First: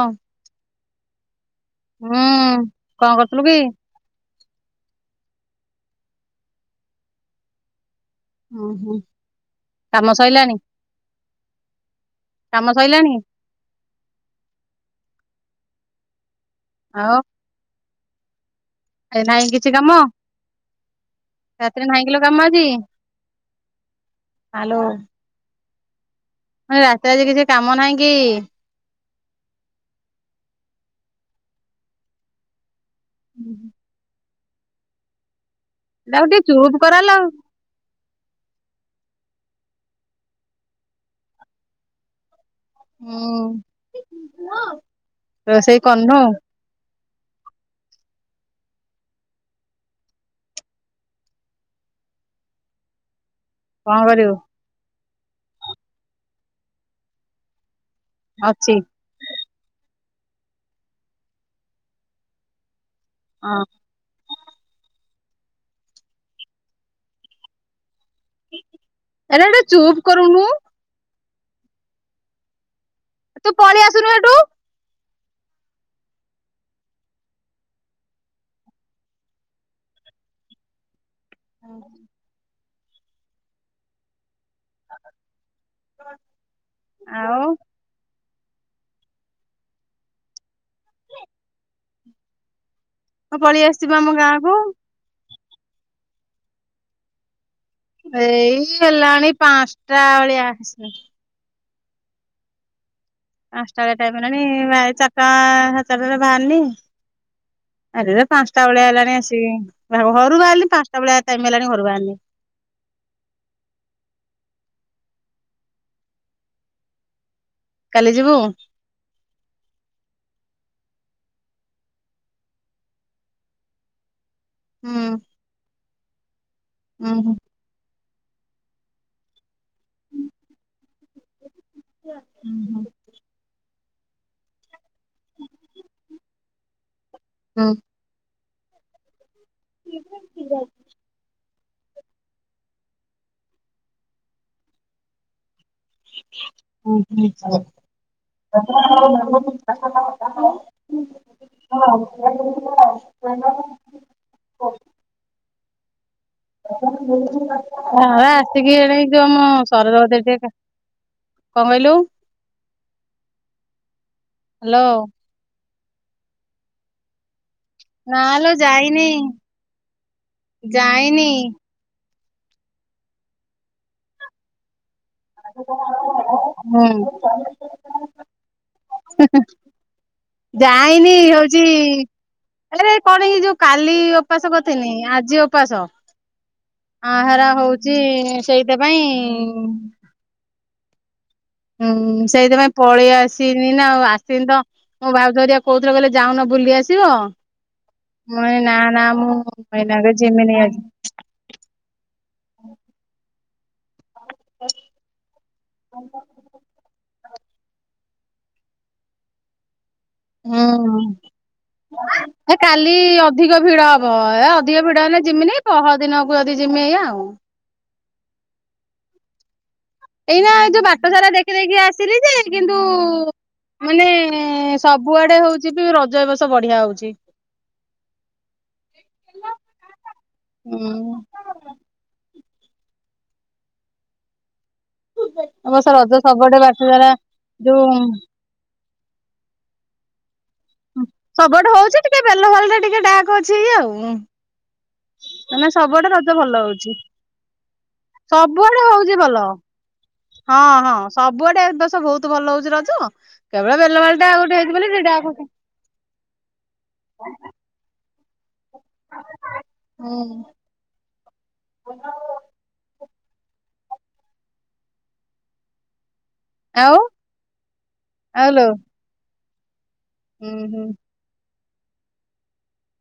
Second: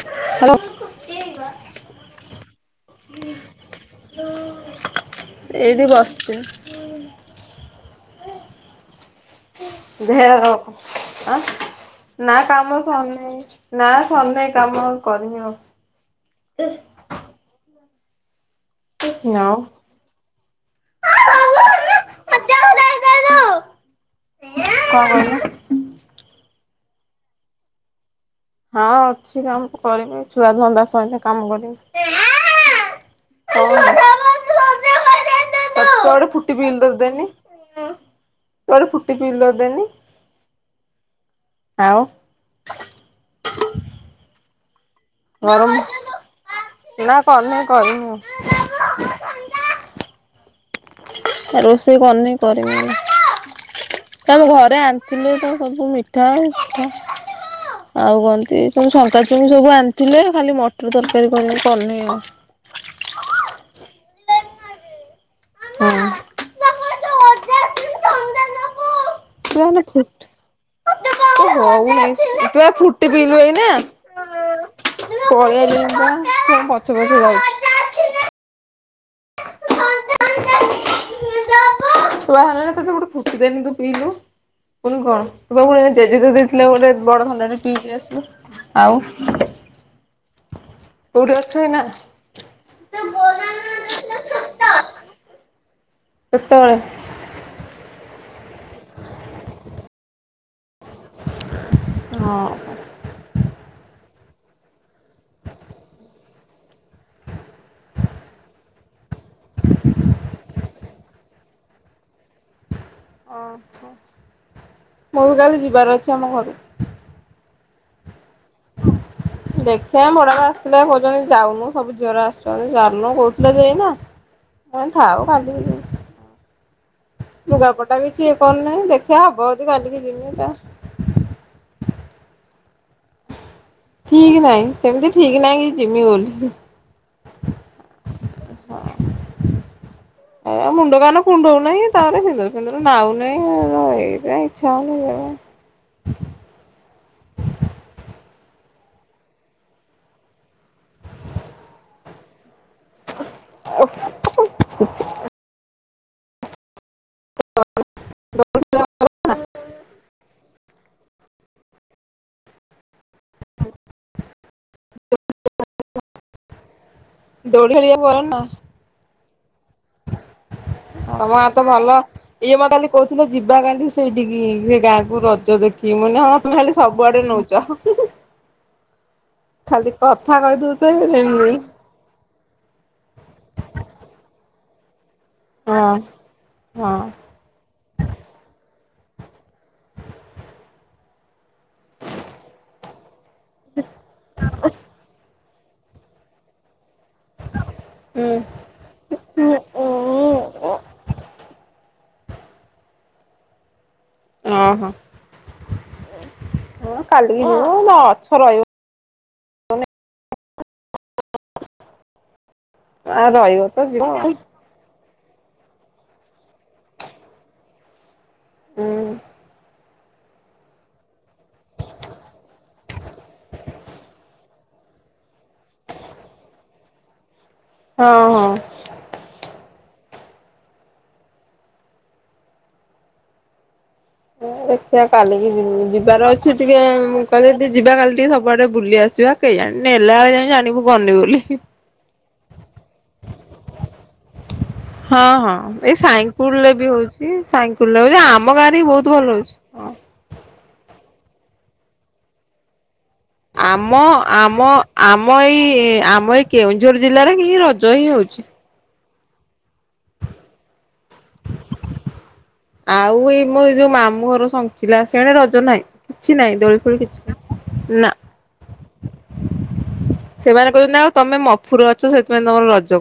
Hello ହୁଁ କଣ କରୁଥିଲୁ କି? ଏଇଠି ବସଥିଲ ଉଁ ହୁଁ କାମ ସଇଲାଣି ନା କାମ ସରିନେଇ ନା ସରିନେଇ କାମ ଆଉ କରିମି ଆଉ ଆଉ ଆ ନାଇଁ କଣ କିଛି କାମ? ରାତିରେ ନାହିଁ କିଲୋ କାମ ଆଜି? ହ୍ୟାଲୋ କହିଲ ମୁଁ ହିଲି ରାତିରେ ଆଜି କିଛି କାମ ନାହିଁ କି? ହଁ ଅଛି କାମ କରିବି। ଛୁଆ ଧନ୍ଦା ସହିଲେ କାମ କରିବି। [unintelligible] ତାକୁ [unintelligible] ଟିକେ ଫୁଟି ଚୁପ୍ ପିଇିଲ ଦ କରାଲୋ ଦେନି କୁଆଡେ ଫୁଟି ପିଇଲ ଦେନି ଆଉ ହୁଁ ରୋଷେଇ କରିନୁ ନା କରିନେଇ କରିମି ଆଉ ରୋଷେଇ କରିନେଇଁ କରିମି ଏବେ କଣ ତ କରିବୁ ଆମ ଘରେ ଆ ଥିଲେ ତ ସବୁ ମିଠା ପିଠା ଆଉ କହନ୍ତି ଅଛି ସବୁ ସ ବୁ ସବୁ ଆଣିଥିଲେ ଖାଲି ମଟର ତରକାରୀ କରିବି କରିନି ଆଉ ଅଁ ହୁଁ। ଏଟା ଟିକେ ତୁ ଚୁପ୍ ଫୁଟ କରୁନୁ ହଉନି ସେଥିପାଇଁ ଫୁଟ ଫୁଟି ପିଇବୁ ତୁ ଏଇନା ପଳେଇ ଆସୁନୁ ହେଠୁ ପଳେଇ ଆଇଲେଣିପା ତମ ପଛେ ପଛେ ଯାଇ କୁଆ ହେଲା ନା ତତେ ଗୋଟେ ଫୁଟିଦେନି ତୁ ପିଇଲୁ। ପୁଣି କଣ [unintelligible] ଜେଜେ ଦେଇଥିଲେ ଗୋଟେ ବଡ ଆଉ ଥଣ୍ଡା ଟେ ପିଇକି ଆସିଲୁ। ଆଉ କଉଠି ଅଛୁ ଏଇନା। ହଁ ପଳିଆସିଚିପା ଆମ ଗାଁ କୁ। କେତଳେ? ଏଇ ହେଲାଣି ପାଞ୍ଚଟା ଭଳିଆ ଆସିବେ। ହଁ। ପାଞ୍ଚଟା ଭଳିଆ ଟାଇମ ହେଲାଣି ଚାରଟା ସାଡେ ଚାରଟାରେ ବାହାରିନି। ଆରେ ପାଞ୍ଚଟା ବେଳିଆ ହେଲାଣି ଆସିଛି ହଁ ଘରୁ ବାହାରିଲି ପାଞ୍ଚଟା ବେଳିଆ ଟାଇମ ହେଲାଣି ଘରୁ ବାହାରିନି। ଅହୋ ହୋଉ କାଲି ଯିବାର ଅଛି ଆମ ଘରୁ କାଲି ଯିବୁ। ଦେଖିଆ ମୋ ବଡାପା ଆସିଥିଲେ କହୁଛନ୍ତି ଯାଉନୁ ସବୁ ଝିଅ ଗୁଡା ଆସୁଚନ୍ତି ଚାଲୁନୁ କହୁଥିଲା ଯେ ଏଇନା। [inaudible] ହଁ ଥାଉ କାଲିକି ଯିବୁ ହଁ। ଓ ହୋ। ଲୁଗାପଟା ବି କିଏ କଣ ନାହିଁ ଦେଖିଆ ହବ ଯଦି କାଲିକି ଯିମି ତା ଉଁହୁଁ। ଠିକ ନାହିଁ ସେମିତି ଠିକ ନାହିଁ କି ଜିମି ବୋଲି। ହୁଁ। ହଁ ଏ ମୁଣ୍ଡ କାନ କୁଣ୍ଡଉନେଇଁ। ତାଲେ ସିନ୍ଦୁର ଫିନ୍ଦୁର ନାଉ ନାହିଁ ଏଇତି ପାଇଁ ଇଛା ହଉନେଇ ଯିବାପାଇଁ। ହୁଁ [unintelligible] [inaudible] [unintelligible] ହଁ ଆସିକି ଏଣେ ଯୋଉ ଆମ ସରଜଗତ ଟିକେ ଦେଖେ କଣ କହିଲୁ। ହାଲୋ। ଦୋଳି ଖେଳିବାକୁ ଗଲଣିନା। ଯାଇନେଇଁ। ହଁ ମୋ ହାତ ଭଲ ଇଏ ମ କାଲି କହୁଥିଲେ ଯିବା କାଲି ସେଇଠିକି ସେ ଗାଁକୁ। ରଜ ଦେଖିମି ମୁଁ କହିନି ହଁ ତମେ ଖାଲି ହୁଁ ସବୁ ଆଡେ ନେଉଚ ହୁଁ ହୁଁ। ଖାଲି କଥା କହି ଦେଉଛନ୍ତି ନେମିନେଇଁ। ଏଇରା ଏଇ କଣ କି ଯୋଉ କାଲି ଉପାସ କରିଥିନି ଆଜି ଓ ଉପାସ ହଁ ହଁ ଆଁ ହେରା ହଉଛି ସେଇଥିପାଇଁ ହୁଁ ସେଇଥିପାଇଁ ପଳେଇ ଆସିନି ନା ଆଉ ଆସିନି ତ ମୁଁ ଭାଉଜ ହେରିଆ କୋଉଥିଲେ କହିଲେ ଯାଉନ ବୁଲି ଆସିବ ମୁଁ ହୁଁ କଇଲି ନାଁ ନାଁ ମୁଁ ଏଇନାକେ ଯିମିନି ଆଜି। ଅଁହୋ ହଁ କାଲିକି ରହୁ ଅଛ ରଇ ହୁଁ ହୁଁ ହେ କାଲି ଅଧିକ ରହିବ ତ ଭିଡ ଯିବ ହବ ହୁଁ ଏ ଅ ଟିକିଏ ଭିଡ ହେଲେ ଜିମିନି ପହର ଦିନକୁ ଯଦି ଜିମି ଏୟା। ହୁଁ। ଏଇନା ଏ ଯୋଉ ବାଟ ସାରା ଦେଖି ଦେଖି ଆସିଲି ଯେ କିନ୍ତୁ ମାନେ ସବୁଆଡେ ହଉଛି ବି ରଜ ଏବସ ବଢିଆ ହଉଚି। ହଁ ହଁ। ହୁଁ। ଦେଖୀଆ କାଲିକି ଯି ଏ ବର୍ଷ ରଜ ଯିବାର ଅଛି ସବୁଆଡେ ବାଟ ଟିକେ ସାରା କହିଲେ ଟିକେ ଯୋଉ ଯିବା କାଲି ଟିକେ ସବ କୁଆଡେ ବୁଲି ଆସିବା କେଇ ଜାଣି ନେଲା ଏଳେ କାଇଁ ଜାଣିବୁ। ହ ଗନି ବୋଲି। ସବୁଠେ ହଉଛି ଟିକେ ବେଲ ଭଲରେ ଟିକେ ଡାକ ଅଛି ଇ ଆଉ ହଁ ହଁ। ମାନେ ଏଇ ସବୁଆଡେ ରଜ ସାଇଙ୍କୁଲ ଭଲ ରେ ବି ହଉଛି ହଉଚି ସାଇଙ୍କୁଲ ରେ ହଉଛି ଆମ ଗାଡି ସବୁଆଡେ ହଉଛି ବହୁତ ଭଲ ହଉଚି ହଁ। ହଁ ହଁ ସବୁଆଡେ ଏଦୋଷ ବହୁତ ଭଲ ହଉଛି ରଜ। କେବଳ ଆମ ବେଲବାଳି ଟା ଗୋଟେ ଆମ ହେଇଛି ବୋଲି ସେଇଟା ଆମ ହୁଁ। ଏଇ ଆମ ଏଇ କେଉଁଝର ଜିଲ୍ଲାରେ କି ରଜ ହିଁ ହେଉଚି। ହୁଁ। ଆଉ ଏଇ ମୋ ଏ ଯୋଉ ମାମୁଁ ଘର ଶଞ୍ଚିଲା ସେଣେ ରଜ ନାଇ। କିଛି ନାହିଁ ଦୋଳି ଫୋଳି କିଛି ନା ତ ନା। ଆଲୋ। ସେମାନେ କହୁଛନ୍ତି ଆଉ ତମେ ମଫୁର ଅଛି ସେଥିପାଇଁ ତମର ରଜ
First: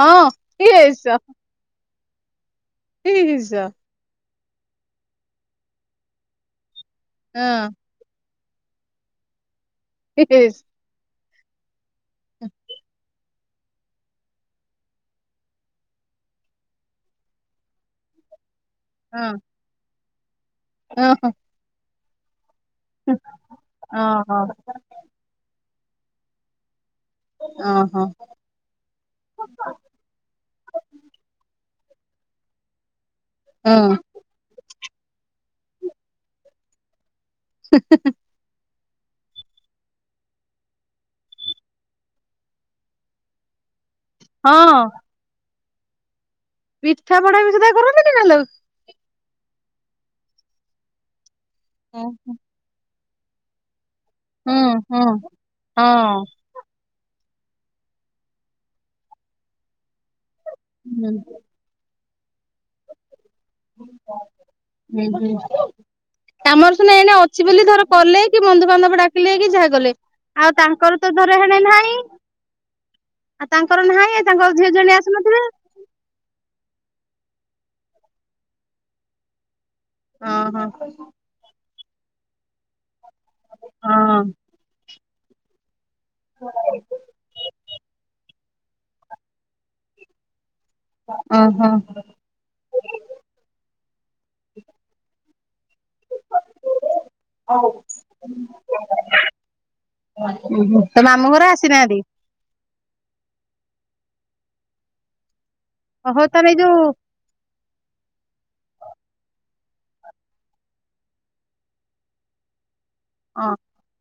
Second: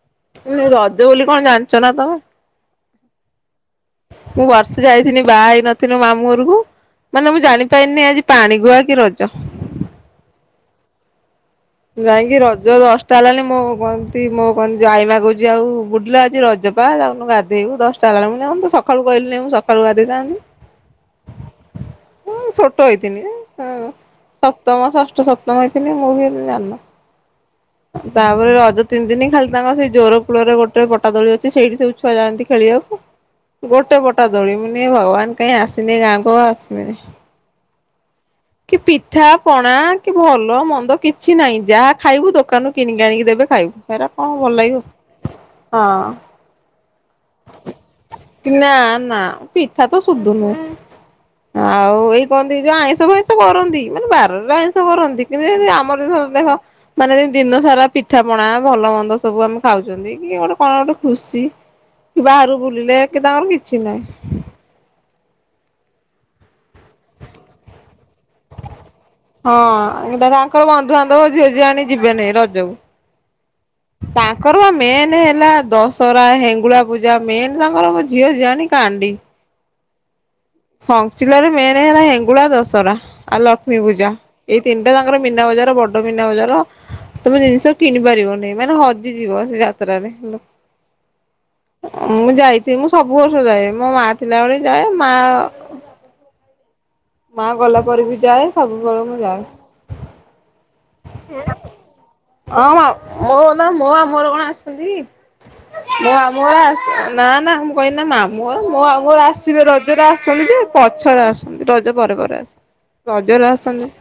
ହଁ ରଜ ଇସ ବୋଲି କଣ ଜାଣିଛ ନା ତମେ? ଇହିସ ମୁଁ ବର୍ଷେ ଯାଇିଥିନି ବାହା ହେଇ ନଥିଲି ମାମୁୁ ଘଁରକୁ ମାନେ ମୁଁ ହଁ ଜାଣିପାରିନି ଆଜି ପାଣି ଗୁଆ କି ରଜ। ଠିକ ଶେ ଯାଇକି ରଜ ଦଶଟା ହେଲାନି ମୁଁ ଏପ ସି ମୋ କହନ୍ତି ଜାଇମା କହୁଛି ଆଉ ବୁଡ଼ି ଲୋ ଆଜି ରଜପା ଜାଉନୁ ଗାଧୋଇେଇବୁ ଦଶଟା ହେଲାଣି ମୁଁ [unintelligible] ସକ ସକାଳୁ କହିଲି ମୁଁ ସକାଳୁ ଗାଧେଇ ଥାନ୍ତି। ଓହୋ। ହୁଁ ଛୋଟ ହେଇଥିଲି ଉଁ ସପ୍ତମ ଷଷ୍ଠ ସପ୍ତମ ହେଇଥିଲି ମୁଁ ବି ଏତେ ହଁ ହଁ ଜା ତାପରେ ରଜ ତିନି ଦିନି ଖାଲି ତାଙ୍କ ସେଇ ଜୋର କୂଳରେ ଗୋଟେ ପଟାଦଳି ଅଛି ସେଠି ସବୁ ଛୁଆ ଯାଆନ୍ତି ଖେଳିଆ କୁ। ହଁ ଗୋଟେ ପଟା ଦୋଳିମୁନି ଭଗବାନ କାଇଁ ଆସିନି ଗାଁକୁ ଆଉ ଆସିମିନି। ହି ହି ହି। କି ପିଠା ପଣା କି ଭଲ ମନ୍ଦ କିଛି ନାଇ ଯାହା ଖାଇବୁ ଦୋକାନରୁ କିଣିକି ଆଣିକି ଦେବେ ଖାଇବୁ। ହେରା କଣ ଭଲ ହଁ ଲାଗିବ ହଁ। ପିଠା ପଣା ବି ଶୁଧା କରନ୍ତି କି ନା ଲୋ। ନା ନା ପିଠା ତ ସୁଧୁ ନୁହେଁ ଆଉ ଲୋ। ଏଇ କଅନ୍ତି। ଯଉ ଆଇଁଷ ଫଇଁଷ କରନ୍ତି ମାନେ ବାରରେ ହୁଁ ଆଇଁଷ ହୁଁ କରନ୍ତି କିନ୍ତୁ ଜେନ୍ତୀ ଆମର ହଁ ଦେଖ ମାନେ ଦିନ ସାରା ପିଠା ପଣା ଭଲ ମନ୍ଦ ସବୁ ଆମେ ଖାଉଛନ୍ତି କି ଗୋଟେ କଣ ଗୋଟେ ହୁଁ ଖୁସି କି ବାହାରୁ ବୁଲିଲେ କେ ତାଙ୍କର କିଛି ନାଇ। ହୁଁ ହୁଁ। ଆମର ସୁୁନା ଏଇଣେ ଅଛି ବୋଲି ଧର କଲେ କି ବନ୍ଧୁବାନ୍ଧବ ଡାକିଲେ କି ଯାହା କଲେ ଆଉ ର ତାଙ୍କର ତ ବନ୍ଧୁବାନ୍ଧ ଧର ଝିଅ ହେଣେ ଝିଆଣି ନାହିଁ ଯିବେନି ରଜକୁ। ଆଉ ତାଙ୍କର ନାହିଁ ତାଙ୍କର ଝିଅ ଆ ଝିଆଣି ମେନ୍ ଆସିନଥିବେ ହେଲା ଦଶ ସରା ହେଙ୍ଗୁଳା ପୂଜା ମେନ୍ ତାଙ୍କର ମୋ ଝିଅ ଝିଆଣୀ କାଣ୍ଡି। ହଁ ହଁ। ସନସିଲା ମେନ୍ ହେଲା ହେଙ୍ଗୁଳା ଦଶରା ଆଉ ଲକ୍ଷ୍ମୀ ପୂଜା ହଁ ଏଇ ତିନିଟା। ତାଙ୍କର ମିନା ବଜାର ବଡ ମିନା ବଜାର ତମେ ଜିନିଷ କିଣି ପାରିବନି ମାନେ ହ ଯିବ ସେ ଯାତ୍ରାରେ ହଁ ହଁ। ମୁଁ ଯାଇଥିଲି ମୁଁ ସବୁ ବର୍ଷ ଯାଏ ମୋ ମା ଥିଲାବେଳେ ଯାଏ ମା ମା ଗଲା ପରେ ବି ଯାଏ ସବୁବେଳେ ମୁଁ ଯାଏ। ତ ମାମୁଁ ଘର ଆସିନାହାନ୍ତି? ହଁ ମୋ ନା ମୋଆ ମୋର ମାମୁଁ କଣ ଆସୁଛନ୍ତି ମୋର ଓହୋ ମାମୁଁ ତାହେଲେ ଏଇ ଘର ଯୋଉ ଆସୁ ନା ନା ମୁଁ କହିନା ମାମୁ ଘର ଆସିବେ ରଜରେ ଆସୁି ଯେ ପଛରେ ଆସୁ ରଜ ପରେ ପରେ ଆସ ହଁ ରଜରେ ଆସନ୍ତି।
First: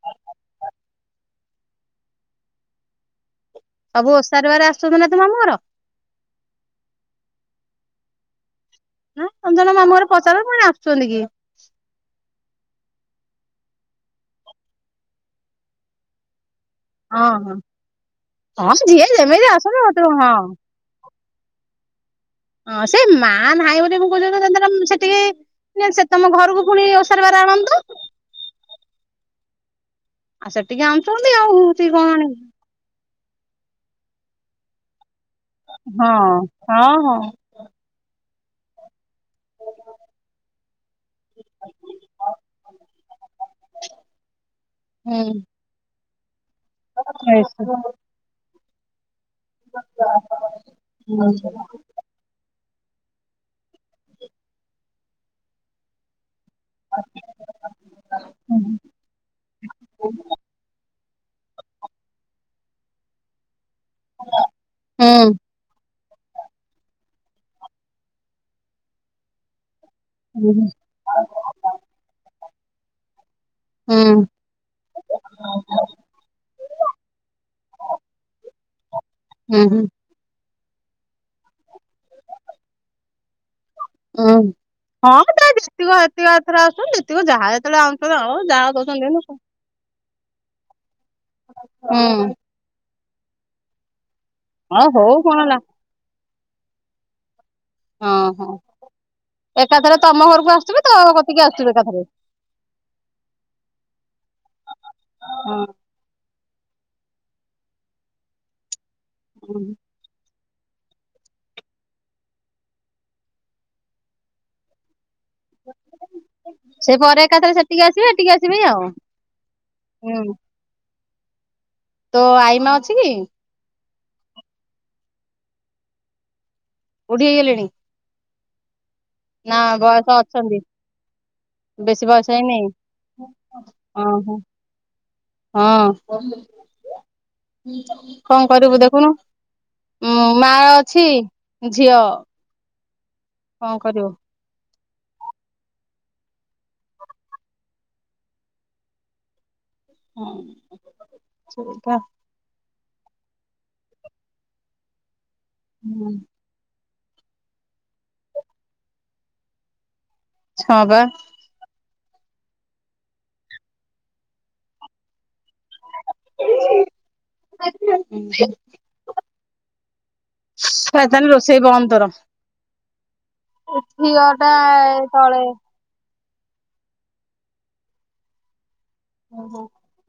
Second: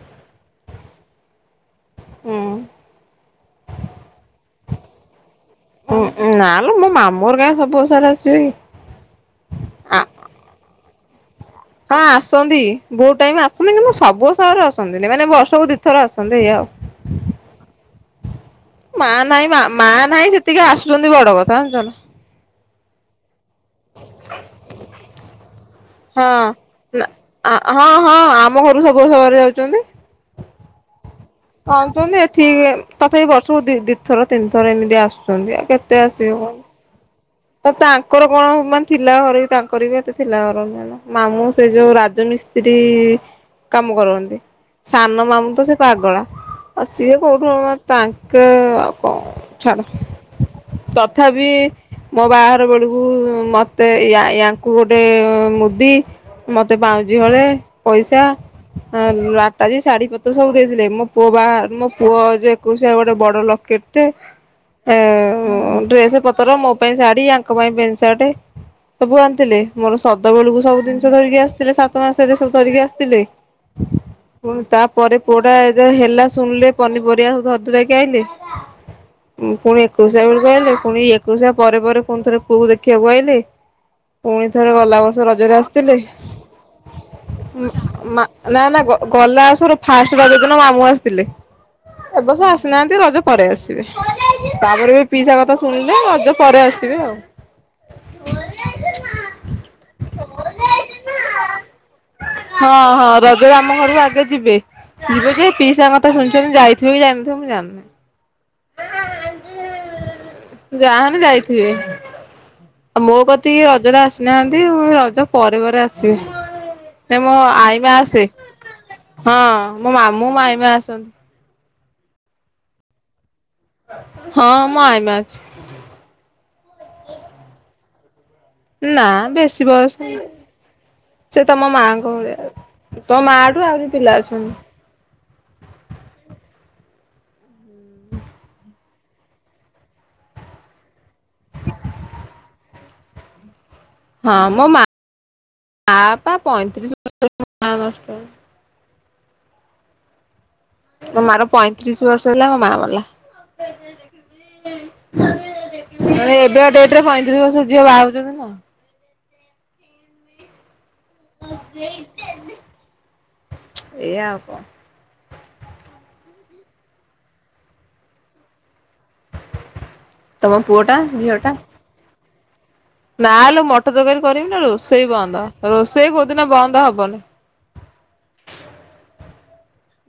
ହୁଁ। ସବୁ ଓସାରବାରେ ଆସୁଛନ୍ତି ନା ତୋ ମାମୁଁ ଘର? ଉୁଁ ଉୁଁ ନାଲୋ ମୋ ମାମୁଁଘର ଗାଁ ସବୁ ଓଷାରେ ଆସିବେ କି? ନା ସଞ୍ଜନା ମାମୁଁ ଆ ଘରେ ପଚାରୁଛନ୍ତିମୁଁ କହିଲି ଆସୁଚନ୍ତି କି? ହଁ ଆସନ୍ତି ବହୁତ ଟାଇମ ଆସନ୍ତି କି ମୁଁ ସବୁ ଓଷାରେ ଆସନ୍ତିନି ମାନେ ବର୍ଷକୁ ଦିଥର ଆସନ୍ତି ଏଇଆ ହଁ ହଁ ଆଉ। ହଁ ଯିଏ ମା ଯେମିତି ନାହିଁ ମା ଆସନ୍ତୁ ମା ମତେ ନାହିଁ ହଁ ସେତିକି ଆସୁଚନ୍ତି ବଡ କଥା ଜାଣିଚନା। ହଁ ସେ ମାଆ ନାହିଁ ବୋଲି ମୁଁ କହୁଚି ନାଁ ସେଦିନ ସେଟିକି ନା ସେ ତମ ହଁ ଘରକୁ ଫୁଣି ନା ଓଷାରବାର ଆଣନ୍ତୁ। ହଁ ହଁ ଆମ ଘରୁ ସବୁ ଓଷାବାରେ ଯାଉଚନ୍ତି। ଆ ସେଟିକି ଅଣୁଚନ୍ତି ଆଉ ହଉଛି କଣ ଆଣୁଛନ୍ତି ଆଣିବୁ। ଏଠି ତଥାପି ବର୍ଷକୁ ଦି ଦିଥର ତିନିଥର ଏମିତିଆ ଆସୁଚନ୍ତି ଆଉ। କେତେ ଆସିବେ ହଁ କଣ। ହଁ ହଁ। ତ ତାଙ୍କର କଣ ମାନେ ଥିଲା ଘରେ ବି ତାଙ୍କ କରିବେ ତ ଥିଲା [unintelligible] ମାମୁଁ ସେ ଯୋଉ ରାଜମିସ୍ତ୍ରୀ କାମ କରନ୍ତି। ହୁଁ ସାନ ମାମୁଁ ତ ସେ ପାଗଳା ଆଉ ସିଏ ହୁଁ କୋଉଠୁ ହୁଁ ତାଙ୍କେ ଆଉ କଣ। ଛାଡ ତଥାବି ମୋ ବାହାଘର ବେଳକୁ ମତେ ୟାଙ୍କୁ ଗୋଟେ ମୁଦି ମତେ ପାଉଁଜି ହଳେ ପଇସା। ହଁ ଆଟାଜୀ ଶାଢୀ ପତ୍ର ସବୁ ଦେଇଥିଲେ ମୋ ପୁଅ ବା ମୋ ପୁଅ ଯେ ଏକୋଇସିିଆ ଗୋଟେ ବଡ ଲକେଟ୍ ଟେ ଡ୍ରେସ ପତର ମୋ ମୋପାଇଁ ଶାଢୀ ଆଙ୍କ ପାଇଁ ପେଣ୍ଟ ସାର୍ଟ ସବୁ ଆଣିଥିଲେ। ମୋର ସଦବେଳକୁ ସବୁ ଜିନିଷ ଧରିକି ଆସିଥିଲେ ସାତ ମାସରେ ସବୁ ଧରିକି ଆସିଥିଲେ। ପୁଣି ତାପରେ ପୁଅଟା ଯେ ହେଲା ସୁଣିଲେ ପନିପରିବା ସବୁ ଧର ଧୁରିକା ଆଇଁଲେ। [inaudible] ପୁଣି ଏକୋଇଶିଆ ବେଳକୁ ଆଇଲେ ଫୁଣି ଏକୋଇଶିଆ ପରେ ପରେ ଫୁଣିଥରେ ପୁଅକୁ ଦେଖିବାକୁ ଆଇଲେ। ପୁଣି ହୁଁ। ଥରେ ଗଲା ବର୍ଷ ହଁ ତା ରଜରେ ଯେତିକ ଆସିଥିଲେ ଯେତିକ ଏଥର ଆସୁଛନ୍ତି ଯେତିକ ଯାହା ଯେତେବେଳେ ଆଣୁଛନ୍ତି ନା ଆଣୁ ନା ଯାହା ନା ଦଉଛନ୍ତି ଦିଅନ୍ତୁ। ଗଲା ବର୍ଷର ଫାଷ୍ଟ ରଜ ଦିନ ମାମୁଁ ଆସିଥିଲେ ହୁଁ ଏବର୍ଷ ଆସିନାହାନ୍ତି ରଜ ପରେ ଆସିବେ ହଁ ତାପରେ ବି ହଉ ପିଇସା କଣ କଥା ହେଲା ଶୁଣିଲେ ରଜ ପରେ ଆସିବେ ଆଉ। ହଁ ହଁ ଏକାଥରେ ତମ ଘରକୁ ଆସିବେ ତ କତିକି ଆସିବେ ଏକାଥରେ। ହଁ ହଁ ରଜରେ ଆମ ଘରକୁ ଆଗେ ଯିବେ ଯିବେ ଯେ ପିଇସାଙ୍ଗ ତ ଶୁଣିଚନ୍ତି ଯାଇଥିବେ କି ଜାଇନଥିବ ମୁଁ ଜାଣିନି। ହୁଁ। ଯାହାହେନେ ଯାଇଥିବେ। ମୋ କତି କି ରଜରେ ଆସିନାହାନ୍ତି ଆଉ ରଜ ପରେ ପରେ ଆସିବେ ସେ ପରେ ମୋ ଏକାଥରେ ସେଠିକି ଆଈ ମା ଆସିବେ ଆସେ। ଏଠିକି ଆସିବେ ଆଉ ହଁ ମୋ ମାମୁଁ ଆଈ ମା ଆସନ୍ତି। ତୋ ଆଈମା ଅଛି କି? ହଁ ମୋ ଆଈ ମା ଅଛି। ବୁଢ଼ୀ ହେଇଗଲେଣି। ନା ନା ବେଶୀ ବୟସ ହେଇନି। ଅଛନ୍ତି ସେ ତମ ବେଶୀ ମାଆଙ୍କ ବୟସ ହେଇନି ଭଳିଆ ତୋ ମାଠୁ ଆହୁରି ପିଲା ଓହୋ ଅଛନ୍ତି। ହଁ କଣ କରିବୁ ଦେଖୁନୁ। ଉଁ ମା ଅଛି ଝିଅ କଣ କରିବ। ହଁ ମୋ ମା ମାପା ପଇଁତିରିଶ ବର୍ଷରେ ମା ନଷ୍ଟ ହେଲା। ହଁ। ମୋ ମା ର ବା ପଇଁତିରିଶ ବର୍ଷ ହେଲା ମୋ ମା ମଲା ଏବେ ଡେଟ ରେ ପଇଁତିରିଶ ବର୍ଷ ଝିଅ ବାହା ହେଉଚନ୍ତି ନା ହଁ ପା। ଏଆ ଆଉ କ [inaudible] ତମ ପୁଅ ଟା ସୁ ଆଃ ତାନ୍ ରୋଷେଇ ବନ୍ ତୋର। ନାଁ ଲୋ ମଟ ତକାରୀ ଝିଅ କରିମି ଟା ନା ରୋଷେଇ ତଳେ ବନ୍ଦ ରୋଷେଇ କୋଉ ଦିନ ବନ୍ଦ ହବନି। ଓହୋ।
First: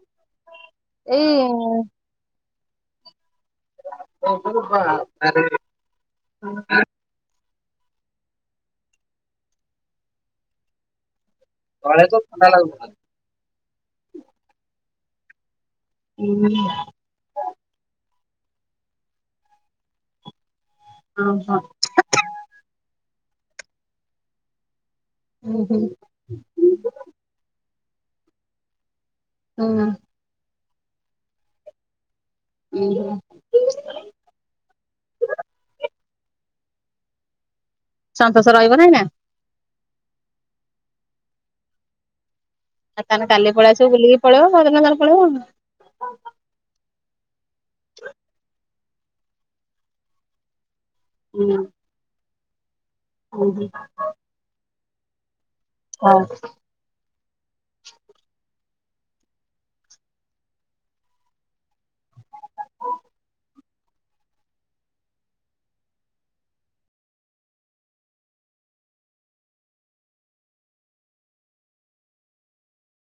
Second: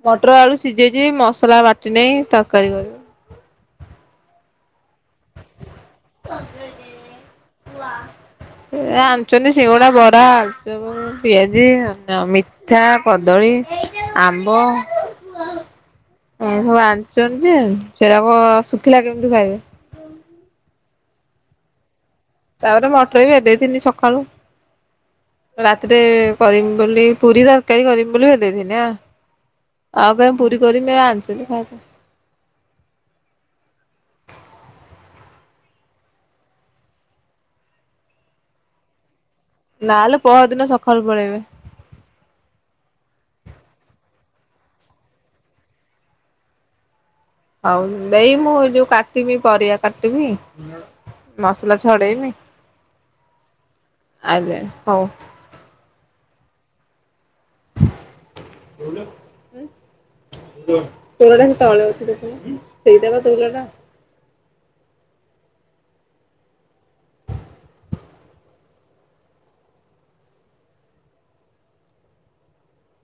ମଟର ଆଳୁ ସିଝେଇଚି ମସଲା ବାଟି ନେଇ ତରକାରୀ କରିବ। ଓହୋ ବାବାରେ ତମେ ତା ଏ ଆଣିଚନ୍ତି ସିଙ୍ଗଡ଼ା, ବରା, ଆଳୁଚପ। ପିଆଜି ଆଉ ତ ତା ଥଣ୍ଡା ଲାଗୁଥିଲା ମିଠା, କଦଳୀ, ଆମ୍ବ ଏଁ ସବୁ ଆଣଚନ୍ ଯେ ସେରାକ ଶୁଖିଲା କେମିତି ଖାଇବେ? ଓହୋ। ତାପରେ ମଟର ବି ଭେଦେଇଥିନି ସଖାଳୁ ରାତିରେ ସନ୍ତୋଷ କରିମି ବୋଲି ପୁରୀ ତରକାରୀ କରିମି ବୋଲି ଭେଦେଇଥିନି ଆ। ଉଁ ଆଉ କାଇଁ ପୁରୀ କରିିମି ଏ ଆଣଚନ୍ତି ଖାଇଦେ ଉଁ ହୁଁ। ସନ୍ତୋଷ ରହିବ ନା ଏଇନା? ନା ଲୋ ପହଦିନ ସଖାଳୁ ପଳେଇବେ। ଆ ତାନେ କାଲି ପଳିଆସିବ ବୁଲିକି ପଳେଇବ ପହଦିନ ତାନେ ପଳେଇବ। ହଉ ଦେଇ ମୁଁ ଯୋଉ କାଟିବି ପରିବା କାଟିବି ମସଲା ଛଡ଼େଇମି। ଓହୋ। ଆ ଯେ ହଉ। ହଁ। ବୋଉର। ତୋଉଲାଟା ସେ ତଳେ ଅଛି ଦେଖୁନ ସେଇଟା ବା ତୋଉଲଟା।